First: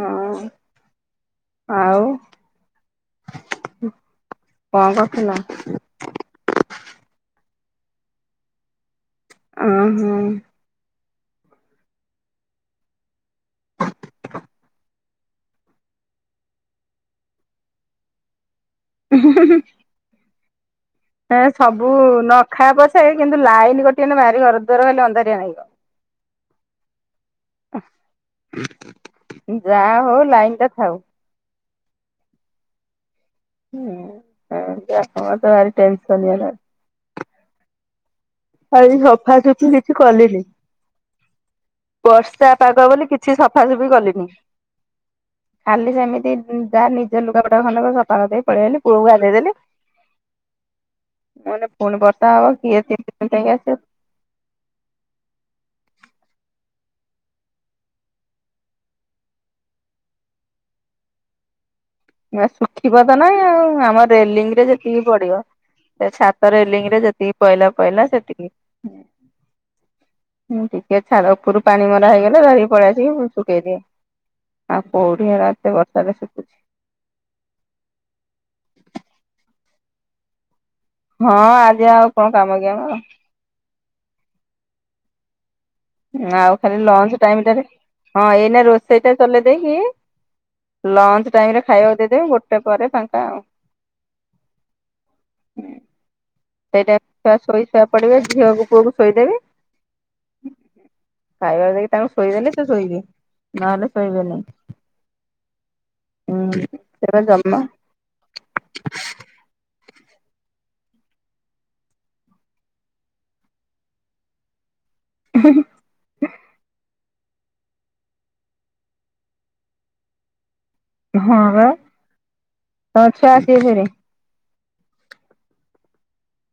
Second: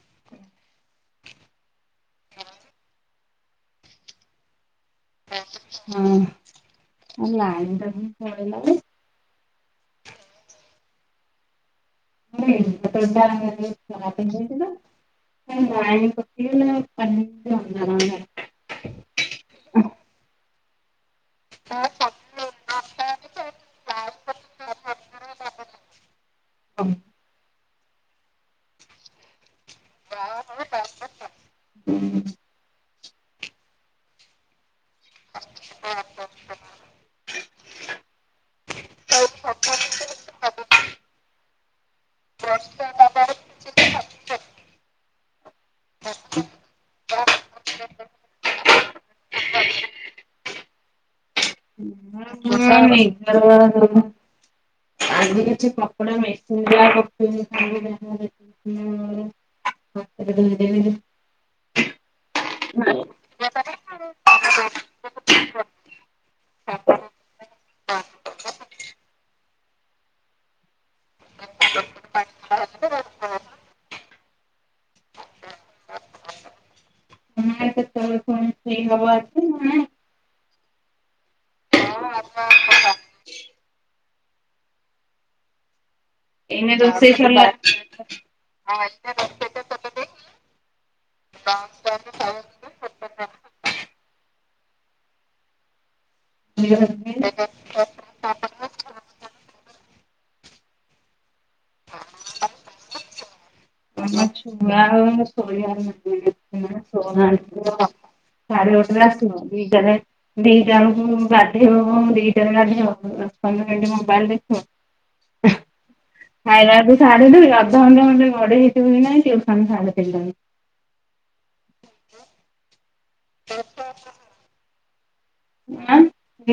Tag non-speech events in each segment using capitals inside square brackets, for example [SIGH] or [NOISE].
ହଁ। ଆଉ କଁ କରୁଥିଲ? ହଁ ଆ ଲାଇନଟାହିଁ ପଳେଇଲାଯେ ଓହୋ। [UNINTELLIGIBLE] କଇଚିନା? ଲାଇନ୍ କଟିଗଲେ ସବୁକିଛି ଅନ୍ଧାର ଅନ୍ଧାର। ଉଁ ହୁ ହୁ ହୁ। ହଁ ସବୁ ନଖାପଛେ କିନ୍ତୁ ଲାଇନ୍ କଟିଗନେ ଭାରି ଘର ଦୁଆର ଖାଲି ଅନ୍ଧାରିଆ ଲାଗିବ। [INAUDIBLE] ଯାହା ହଉ ଲାଇନିଟା ଥାଉ। ହୁଁ। ହୁଁ ସେମିତି ଆତ୍ମାକୁତ ଭାରି ଟେନସନିଆ ଲାଗୁଚି। ଆଜି ସଫାସଫି କିଛି କଲିନି ବର୍ଷା ପାଗ ବୋଲି କିଛି ସଫାସଫି କଲିନି। ଖାଲି ସେମିତି ଯାହା ନିଜ ଲୁଗାପୁଟା ଖଡକ ସପା କରିଦେଇ ପଳେଇଲି ପୁଅକୁ ଗାଧେଇ ଦେଲି ଏଇନା ପୁଣି ବର୍ଷା ହବ କିଏ ତି [UNINTELLIGIBLE] ଆଜି କିଛି କପଡ଼ା ମେସିନ୍ [UNINTELLIGIBLE] ଏବେ ଧୋଇଦେଲିଯେ ଶୁଖିବତ ନାଇଁ ଆଉ ଆମ ରେଲିଙ୍ଗରେ ଯେତିକି ପଡ଼ିବ। ସେ ଛାତରେ ରେଲିଙ୍ଗରେ ଯେତିକି ପଇଲା ପଇଲା ସେତିକି ହୁଁ। ହୁଁ ଟିକେ ଛାଡ଼ ଉପରୁ ପାଣି ମରା ହେଇଗଲା ଧରିକି ପଳେଇ ଆସିକି ଶୁକେଇଦିଏ। ଆଉ କୋଉଠି ହେରା ଏତେ ବର୍ଷାରେ ଶୁକୁଚି। [UNINTELLIGIBLE] ସେଇ ହବ ଆଜି ନା ନାଇଁ ହଁ ଆଜି ଆଉ କଁ କାମକି ଆମର‌ ନାଁ ଆଉ ଏଇନେ ଖାଲି ରୋଷେଇ ଲଞ୍ଚ ସରିଲା ଟାଇମଟାରେ ହଁ ଏଇନା ରୋଷେଇଟା ଚଲେଇ ଦେଇ ଉଁ ଲଞ୍ଚ ଟାଇମରେ ଖାଇବାକୁ ଦେଇଦବି ଗୋଟେ ପରେ ଫାଙ୍କା ଆଉ। ସେଇଟା ଛୁଆ ଶୋଇ ଶୁଆ ପଡ଼ିବେ ଝିଅକୁ ପୁଅକୁ ଶୋଇଦେବି ଖାଇବାକୁ ଦେଇ ତାଙ୍କୁ ଶୋଇଦେଲେ ସେ ଶୋଇବେ ନହେଲେ ଶୋଇବେନି [UNINTELLIGIBLE] [UNINTELLIGIBLE] ହୁଁ ସେରା ଜମା ସାଢ଼େଗୋଟେରେ ଆସୀବ ଦିଇଟାରେ ଦିଟା ବଳକୁ ବାଧିଇବ କଇଁବ ମୁ ଦିଇଟାରେ ଗାଧିଇବ ଦଶ ପନ୍ଦର ମିନିଟ୍ ମୋବାଇଲ୍ ଦେଖିବ [UNINTELLIGIBLE] ଖାଇଲାକୁ ସାଢ଼େ ଦୁଇ ଅଧଘଣ୍ଟେ ଘଣ୍ଟେ ଗଢେଇ ହେଇଥିବୁକି ନାଇଁ ଟ୍ୟୁସନ ଶାଢେ ତିନିଟାରେ। ହଁ ବା ତଛୁଆ ଆସିବେ ଫେରେ। ଆ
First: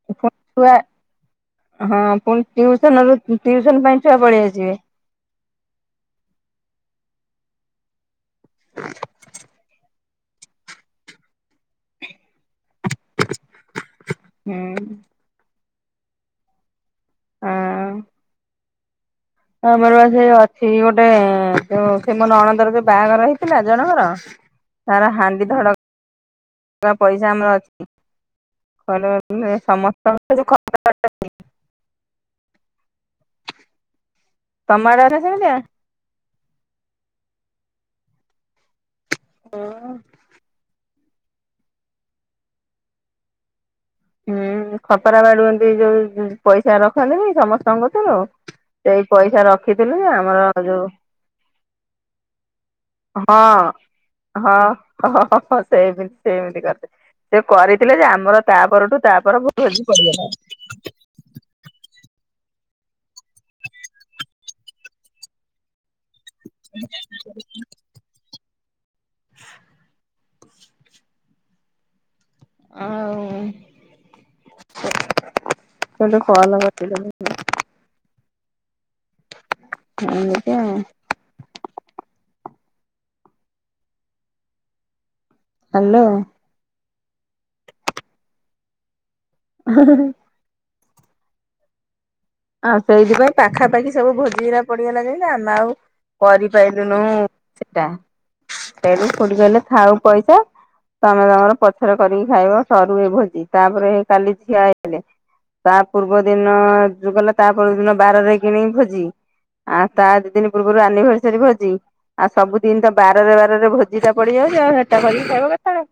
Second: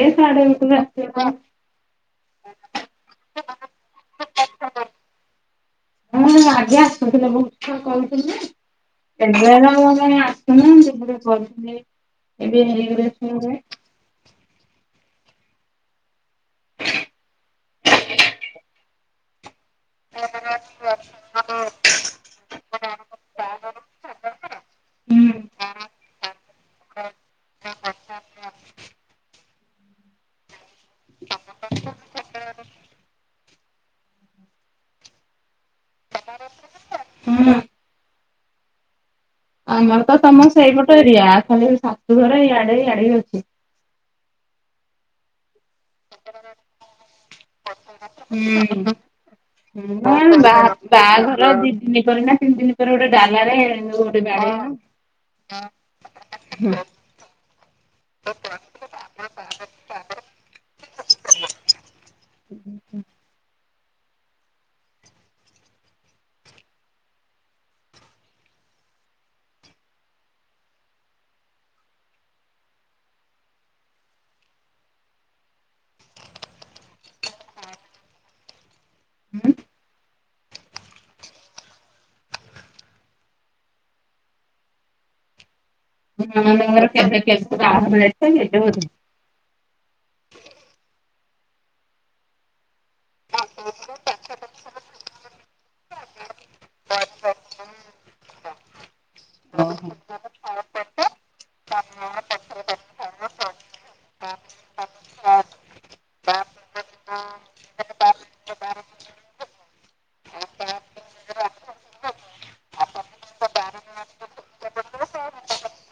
ଏ ପୁଣି ସାଢେ ଛୁଆ ଗୋଟେରେ ଆସିବେପା ହଁ ପୁଣି ଟିଉସନରୁ ଟିଉସନ ପାଇଁ ଛୁଆ ପଳେଇ ଆସିବେ। ହଁ ଆଗେ ଆସୁଥିଲେ ବହୁତ୍ ଛୁଆ କରୁଥିଲିଜେ ଏବେ ଆଉ କାଇଁ ଆସୁନଥିଲେ ଏବେ ହେଇଗ [UNINTELLIGIBLE] ହୁଁ। ଆମର ସେ ଅଛି ଗୋଟେ ଯୋଉ ସେ ମୋ ଅଣନ୍ଦର ଯୋଉ ବାହାଘର ହେଇଥିଲା ଜଣଙ୍କର ତାର ହାଣ୍ଡି ଧଡ ପଇସା ଆମର ଅଛି। ହ [UNINTELLIGIBLE] ସମସ୍ତଙ୍କ ଯୋଉ [UNINTELLIGIBLE] ତମଆଡ଼େ ଏଟା କେମିତିଆ? ହଁ। ଆମର ତ ତମ ସେଇପଟ ଏରିଆ ଖାଲି ଶଶୁଘର ଇଆଡେ ଇଆଡେ ଅଛି। ହୁଁ ଖତରା ବାଡୁନ୍ତି ଯୋଉ ପଇସା ରଖନ୍ତି ବି ସମସ୍ ରଖିଥିଲୁ ଯେ ହଁ ଆମର ବା ଯୋଉ ବାହାଘରଟି [UNINTELLIGIBLE] ହଁ ହଁ ହଁ ସେମତି ସେମିତି କରିଦ ସେ କରିଥିଲେ ଯେ ଆମର ତା ପରଠୁ ତାପ ଭଲ [UNINTELLIGIBLE] ହ ହ ହଁ ଆଉ [UNINTELLIGIBLE] କଲ କରିଦେଲେ। ହୁଁ ହୁଁ ଏଟା। ହ୍ୟାଲୋ [UNINTELLIGIBLE] [UNINTELLIGIBLE] ଆଉ ସେଇଥିପାଇଁ ପାଖାପାଖି ସବୁ ଭୋଜିଗୁରା ପଡି ଗଲା ଯେ ଆମେ ଆଉ କରିପାରଲୁନୁ ସେଟା। ସେ [UNINTELLIGIBLE] କହିଲେ ଥାଉ ପଇସା। ତମେ ତମର ପଛର କରିକି ଖାଇବ ସରୁ ଏ ଭୋଜି ତାପରେ କାଲି ଝିଆ ଆଇ ଥିଲେ। ତା ପୂର୍ବ ଦିନ ଯୋଉ ଗଲା ତାପ ଦିନ ବାରରେ କିଣି ଭୋଜି। ଆଉ ତା ଦି ଦିନ ପୂର୍ବରୁ ଆନିଭରସରି ଭୋଜି। ଆଉ ସବୁ ଦିନ ତ ବାରରେ ବାରରେ ଭୋଜି ଟା ପଡିଯାଉଉଟା ଆଉ ହେଟା କରିକି ଖାଇବ କେତେବେଳେ?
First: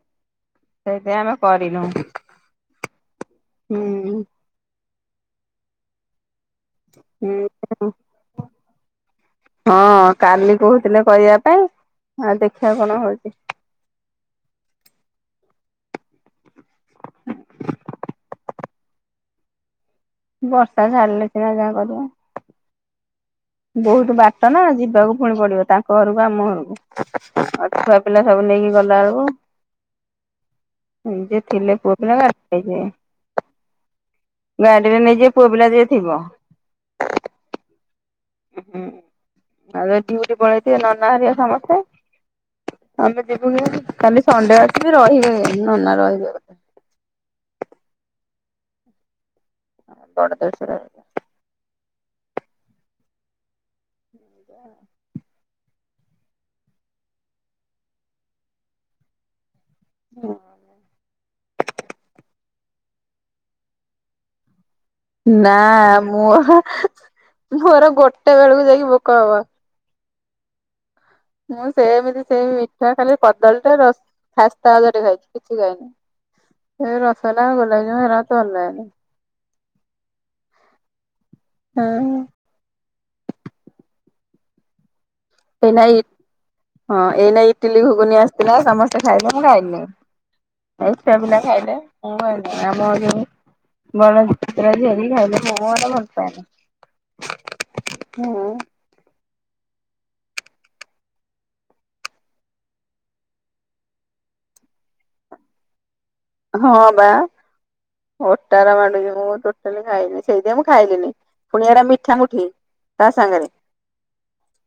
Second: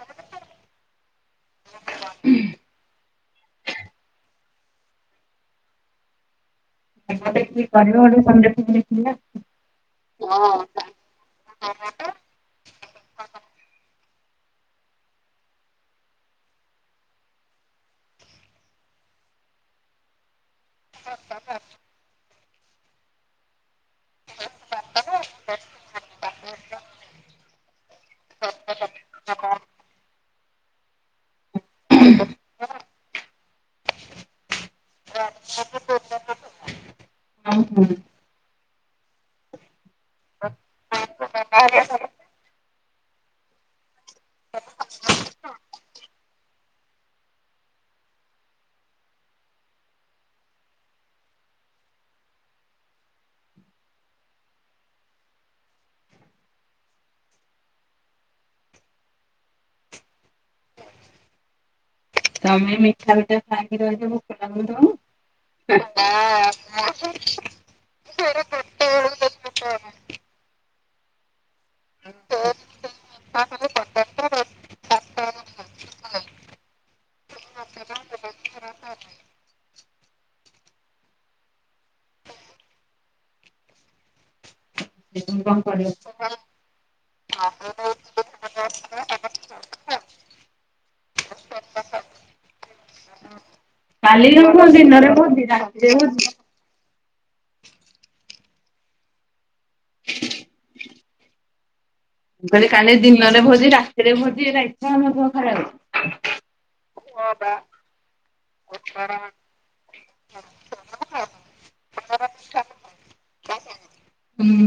ସେଇଥି ଆମେ କରିନୁ। ହୁଁ। ଗୋଟେ ହୁଁ। କରିବ ଗୋଟେ ଦେଖ ହଁ କାଲି [UNINTELLIGIBLE] କହୁଥିଲେ କରିବା ପାଇଁ ଆଉ ଦେଖିବା କଣ ହଉଛି। ବର୍ଷା ଛାଡ଼ିଲେ ସେ ନା ଯାହା କରିବ। ବହୁତ ବାଟ ନା ଯିବାକୁ ପୁଣି ପଡିବ ତାଙ୍କ ଘରକୁ ଆମ ଘରକୁ ଆଉ ଛୁଆ ପିଲା ସବୁ ନେଇକି ଗଲା ଆଳକୁ ଯେ ଥିଲେ ପୁର୍ଣ [UNINTELLIGIBLE] ଗାଡିରେ ନେଇଯିବେ ପୁଅ ପିଲା ଯିଏ ଥିବ। ହଁ ହଁ। ଉ ହୁଁ ଆଉ ଉଠି ପଳେଇଥିବ ନନା ହରିଆ ସମସ୍ତେ। ଆମେ ଯିବୁନି କାଲି ସଣ୍ଡେ ଅଛି ରହିବେ ନନା ରହିବେ। ବଣ ଦସରା। ଆା ହଁ। ତମେ ମିଠା ପିଠା ଖାଇକି ରହିଯିବୁ। [UNINTELLIGIBLE] ନା ମୋ [UNINTELLIGIBLE] ର। ମୋର ଗୋଟେ ବେଳକୁ ଯାଇକି ଭୋକ ହବ। [UNINTELLIGIBLE] ମୁଁ ସେମିତି ସେଇ ମିଠା ଖାଲି କଦଳୀ ଟା ରସ୍‌ ଖାସ୍ତା ଗଜା ଟେ ଖାଇଛି କିଛି ଖାଇନିଁ। ଏ ରସଗୋଲା, ଗୋଲାପୀଜାମ ଏରାକ ତ ଅଲା ଅଲି। ହୁଁ। ସେଇଥିପାଇଁ କଣ ଏଇ କରିବ ନାଇ ହଁ ଏଇନାଇ ଇଟିଲି ଘୁଗୁନି ଆସିଥିଲା ସମସ୍ତେ ଖାଇଲେ ମୁ ଖାଇଲିନି ଆଉ। ଆଉ ଛୁଆ ପିଲା ଖାଇଲେ ଆମର [UNINTELLIGIBLE] [INAUDIBLE] ଭଲ କାଲିର ମୁଁ ଦିନରେ ପାଏନି। ଭୋଜି ରାତିରେ ଭୋଜି। ଅ ମୁଁ କହିଲି କାଲି ଦିନରେ ଭୋଜି ରାତିରେ ଭୋଜି ଏରା ଇଛା ହେଉନଥିବ ଖାଇବାକୁ। ହଁବା। ଓଟାର ମାଡୁଛି। ମୁଁ ଟୋଟାଲି ଖାଇନି ସେଇଥିପାଇଁ ମୁଁ ଖାଇଲିନି। ପୁଣି ଏରା ମିଠାମୁଠି। ତା ସାଙ୍ଗରେ ହୁଁ ମୁଁ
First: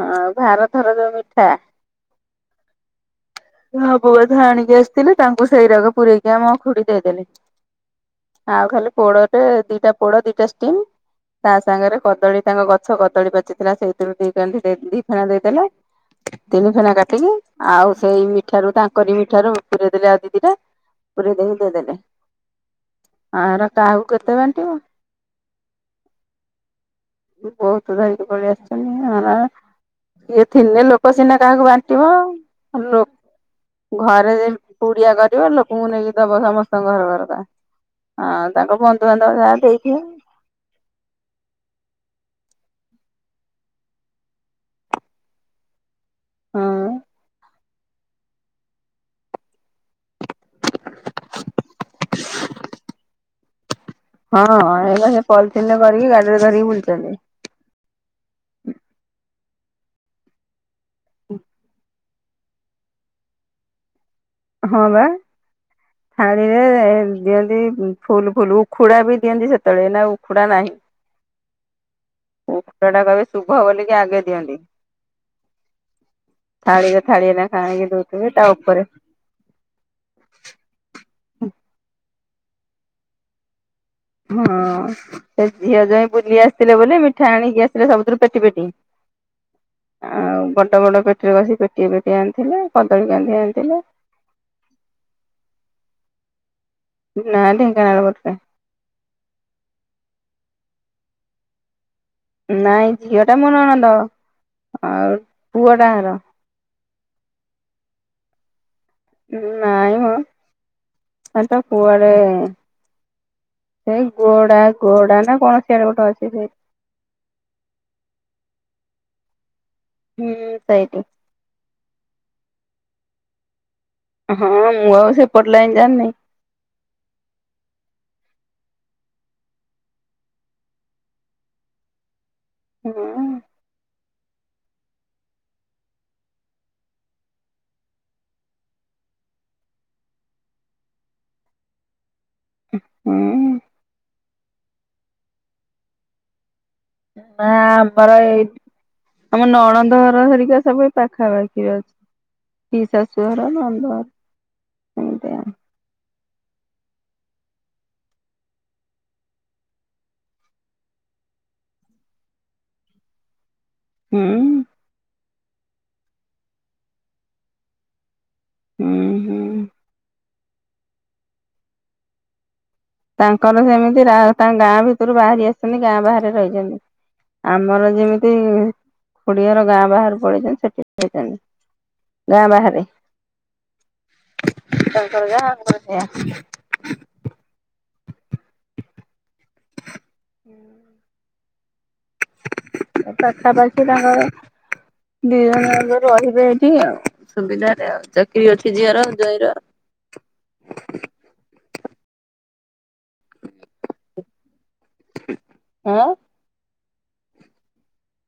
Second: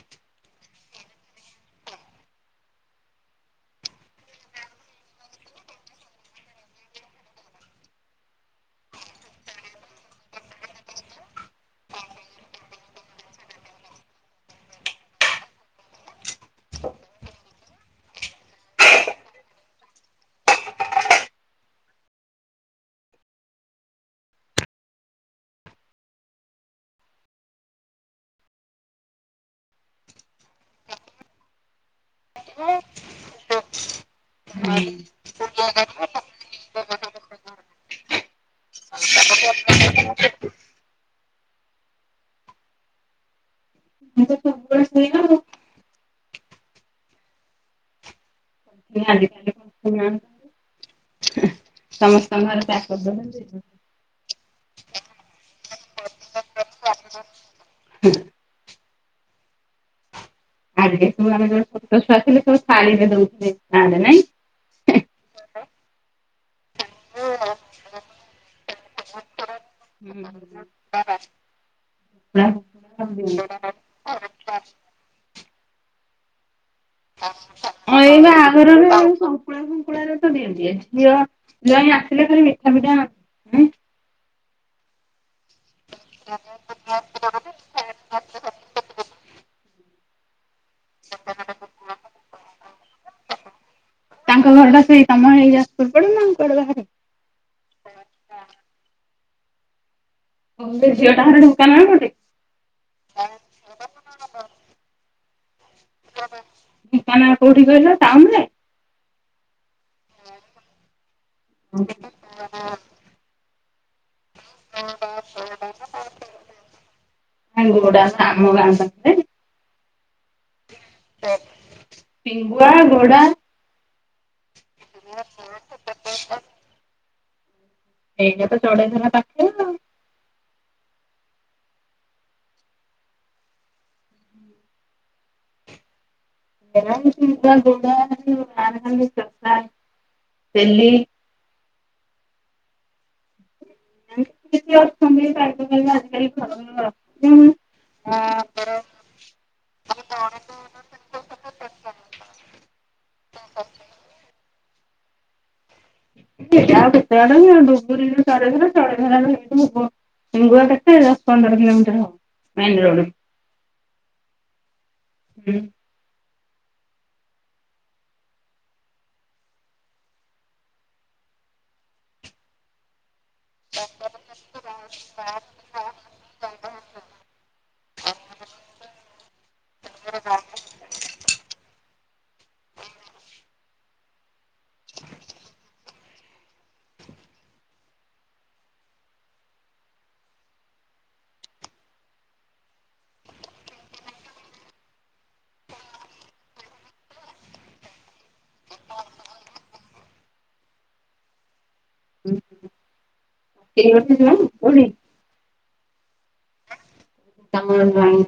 ହଁ, ଭାର ଥୋର ଯୋଉ ମିଠା। ନୂଆ ବୋହୁ ବୋଧେ ଆଣିକି ଆସିଥିଲେ। ତାଙ୍କୁ ଓ ସେଇରାଗ ପୁରରେଇକି ଆମ ଖୁଡି ଦେଇଦେଲେ। ଆଉ ଖାଲି ପୋଡ଼ରେ ଦିଟା ପୋଡ ଦିଟା ଷ୍ଟିମ୍ ତା ସାଙ୍ଗରେ କଦଳୀ ତାଙ୍କ ଗଛ କଦଳୀ ପାଚିଥିଲା ସେଇଥିରୁ ଦି କାନ୍ଦି ଦି ଫେଣା ଦେଇଦେଲେ। ତିନି ଫେଣା କାଟିକି ଆଉ ସେଇ ମିଠାରୁ ତାଙ୍କରି ମିଠାରୁ ପୁରେଇ ଦେଲି ଆଉ ଦି ଦିଟା ପୁରେଇ ଦେଇକି ଦେଇଦେଲେ ଆର କାହାକୁ କେତେ ବାଣ୍ଟିବ। ତୁ ବହୁତ ଧରିକି ପଳେଇ ଆସିଛନ୍ତି ଆରା। କିଏ ଥିଲେ ଲୋକ ସିନା କାହାକୁ ବାଣ୍ଟିବ। ଲୋକ୍ ଘରେ ଯାଇ ପୁଡିଆ କରିବ ଲୋକଙ୍କୁ ନେଇକି ଦବ ସମସ୍ତଙ୍କ ଘର ଘରକା। ହଁ ତାଙ୍କ ବନ୍ଧୁବାନ୍ଧବ ଯାହା ଦେଇଥିବେ। [UNINTELLIGIBLE] ହଁ। [UNINTELLIGIBLE] [UNINTELLIGIBLE] ସମସ୍ତଙ୍କର ପ୍ୟାକ କରି ଦେବେ [UNINTELLIGIBLE] ହଁ ଏଡ଼ା ସବୁ ପଲିଥିନ୍ କରିକି ଗାଡିରେ ଧରିକି ବୁଲୁଛନ୍ତି। ହୁଁ। ଆଘେ ଆମେ ସବୁ ଜୋଠେ [UNINTELLIGIBLE] ଶାଢ଼ୀ ଟେ ଦଉଥିଲେ [UNINTELLIGIBLE] ନାଇଁ। ହଁ ବା। ଥାଳିରେ ଦିଅନ୍ତି ଫୁଲ୍ ଫୁଲ୍ ଉଖୁଡା ବି ଦିଅନ୍ତି ସେତେବେଳେ। ଏଇନା ଉଖୁଡା ନାହିଁ। ବା ବା। ଉଖୁଡାଟା କହିବେ ଶୁଭ ବୋଲି କି ଆଗେ ଦିଅନ୍ତି। ଥାଳିରେ ଥାଳିଏ ଲେଖା ଆଣିକି ଦଉ ତାଙ୍କର ହେଲେ [UNINTELLIGIBLE] ଶଙ୍କୁଳା ଶୁଙ୍କୁଳା ରେତ ଦିଅନ୍ତି। ଝିଅ ଜ୍ୱାଇଁ ଆସିଲେ ଖାଲି ମିଠା ମିଠା ହଁ। ସେ ଝିଅ ଜ୍ୱାଇଁ ବୁଲି ଆସିଥିଲେ ବୋଲି ମିଠା ଆଣିକି ଆସିଥିଲେ ସବୁଥିରୁ ପେଟି ପେଟି। ଆଉ ବଡ ବଡ ପେଟିରେ ବଶି ପେଟିଏ ପେଟିଏ ଆଣିଥିଲେ। କଦଳୀ କାନ୍ଧି ଆଣିଥିଲେ। ତାଙ୍କ ଘରଟା ସେଇ ତମର ଏରିଆର ପୂର୍ବରୁ ନା କୁଆଡେ ବାହାରେ। ନାଁ ଢେଙ୍କାନାଳ ପଟେ। ହେଲେ ଝିଅଟା ଘର ଢେଙ୍କାନାଳ ପଟେ। ନାଇଁ ଝିଅଟା ମୋ ନଣନ୍ଦ ଆଉ ପୁଅ ଟା ଘର। ଢେଙ୍କାନାଳ କୋଉଠି କହିଲ ଟାଉନ୍ ରେ। ନାଇଁ ମ ସେଟା କୁଆଡେ ସେ ଗୋଡା-ଗୋଡା ନା କଣ ସିଆଡେ ଗୋଟେ ଅଛି ସେ ଏ ଗୋଡା ବା ଆମ ଗାଁ ପାଖେରେ। ହୁଁ ସେଇଟି। ପିଙ୍ଗୁଆ, ଗୋଡ଼ା ହଁ, ମୁଁ ଆଉ ସେପଟ୍ ଲାଇନ୍ ଜାଣିନି। ଏଇଟା ତ ଚଢେଇଧରା ପାଖେରେ। ହୁଁ। [UNINTELLIGIBLE] ହୁଁ। [UNINTELLIGIBLE] [UNINTELLIGIBLE] ନା ଆମର ଆଉ ଏଇ ଆମ ନଣଦ ଘର ହେରିକା ସବୁ ଏ ପାଖାପାଖି ଅଛି। ପିଇ ଶାଶୁ ଘର ନଣଦ ଘର ଏମ୍ତି ଆଉ। ସେ ଆଉ କେତେ ବାଟ କି [UNINTELLIGIBLE] ହିଙ୍ଗୁଆ କେତେ ଦଶ୍ ପନ୍ଦର କିିଲୋମିଟର୍ ହବ ମେନ୍ ରୋଡ୍ [UNINTELLIGIBLE] ହୁଁ। ଉଁ ହୁଁ-ହୁଁ ତାଙ୍କର ସେମିତି ରା ତାଙ୍କ ଗାଁ ଭିତୁରୁ ବାହାରି ଆସିଚନ୍ତି ଗାଁ ବାହାରେ ରହିଚନ୍ତି। ଆମର ଯେମିତି ଖୁଡିଘର ଗାଁ ବାହାରୁକୁ ପଳେଇଚନ୍ତି ସେଠି [UNINTELLIGIBLE] ଗାଁ ବାହାରେ ହୁଁ ପାଖାପାଖି ତାଙ୍କର ଦି ଜଣ ଯାଙ୍କ ରହିବେ ଏଇଠି ଆଉ। ସୁବିଧାରେ ଆଉ ଚାକିରି ଅଛି ଝିଅର ଜୋଇଁ ର। [UNINTELLIGIBLE] ଜ୍ୱାଇଁ କୋଉଠି? [UNINTELLIGIBLE] ତାଙ୍କ ଜ୍ୱାଇଁ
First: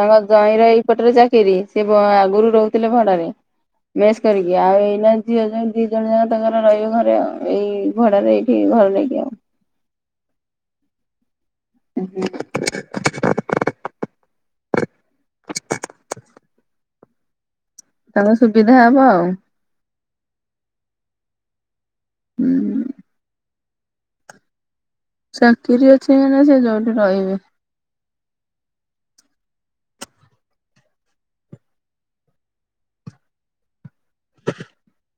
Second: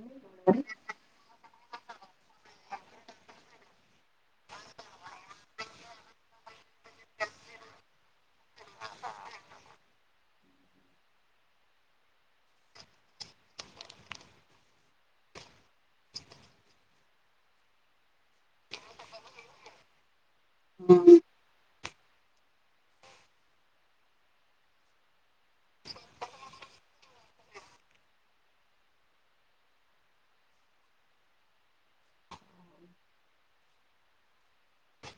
ତାଙ୍କ ଜୋଇଁର ଏଇପଟରେ ଚାକିରି ସେ ବ ଆଗୁରୁ ରହୁଥିଲେ ଭଡାରେ। ମେସ୍ କରିକି ଆଉ ଏଇନା ଝିଅ ଜୋଇଁ ଦି ଜଣ ଯାକ ତାଙ୍କର ରହିବେ ଘରେ ଆଉ, ଏଇ ଭଡାରେ ଏଇ ଠି ଘର ନେଇକି ଆଉ। ଉଁ ହୁଁ [INAUDIBLE] ତଙ୍କ ସୁବିଧା ହବ ଆଉ। ହୁଁ। ଚାକିରି ଅଛି ମାନେ ସେ ଯୋଉଠି ରହିବେ। [UNINTELLIGIBLE]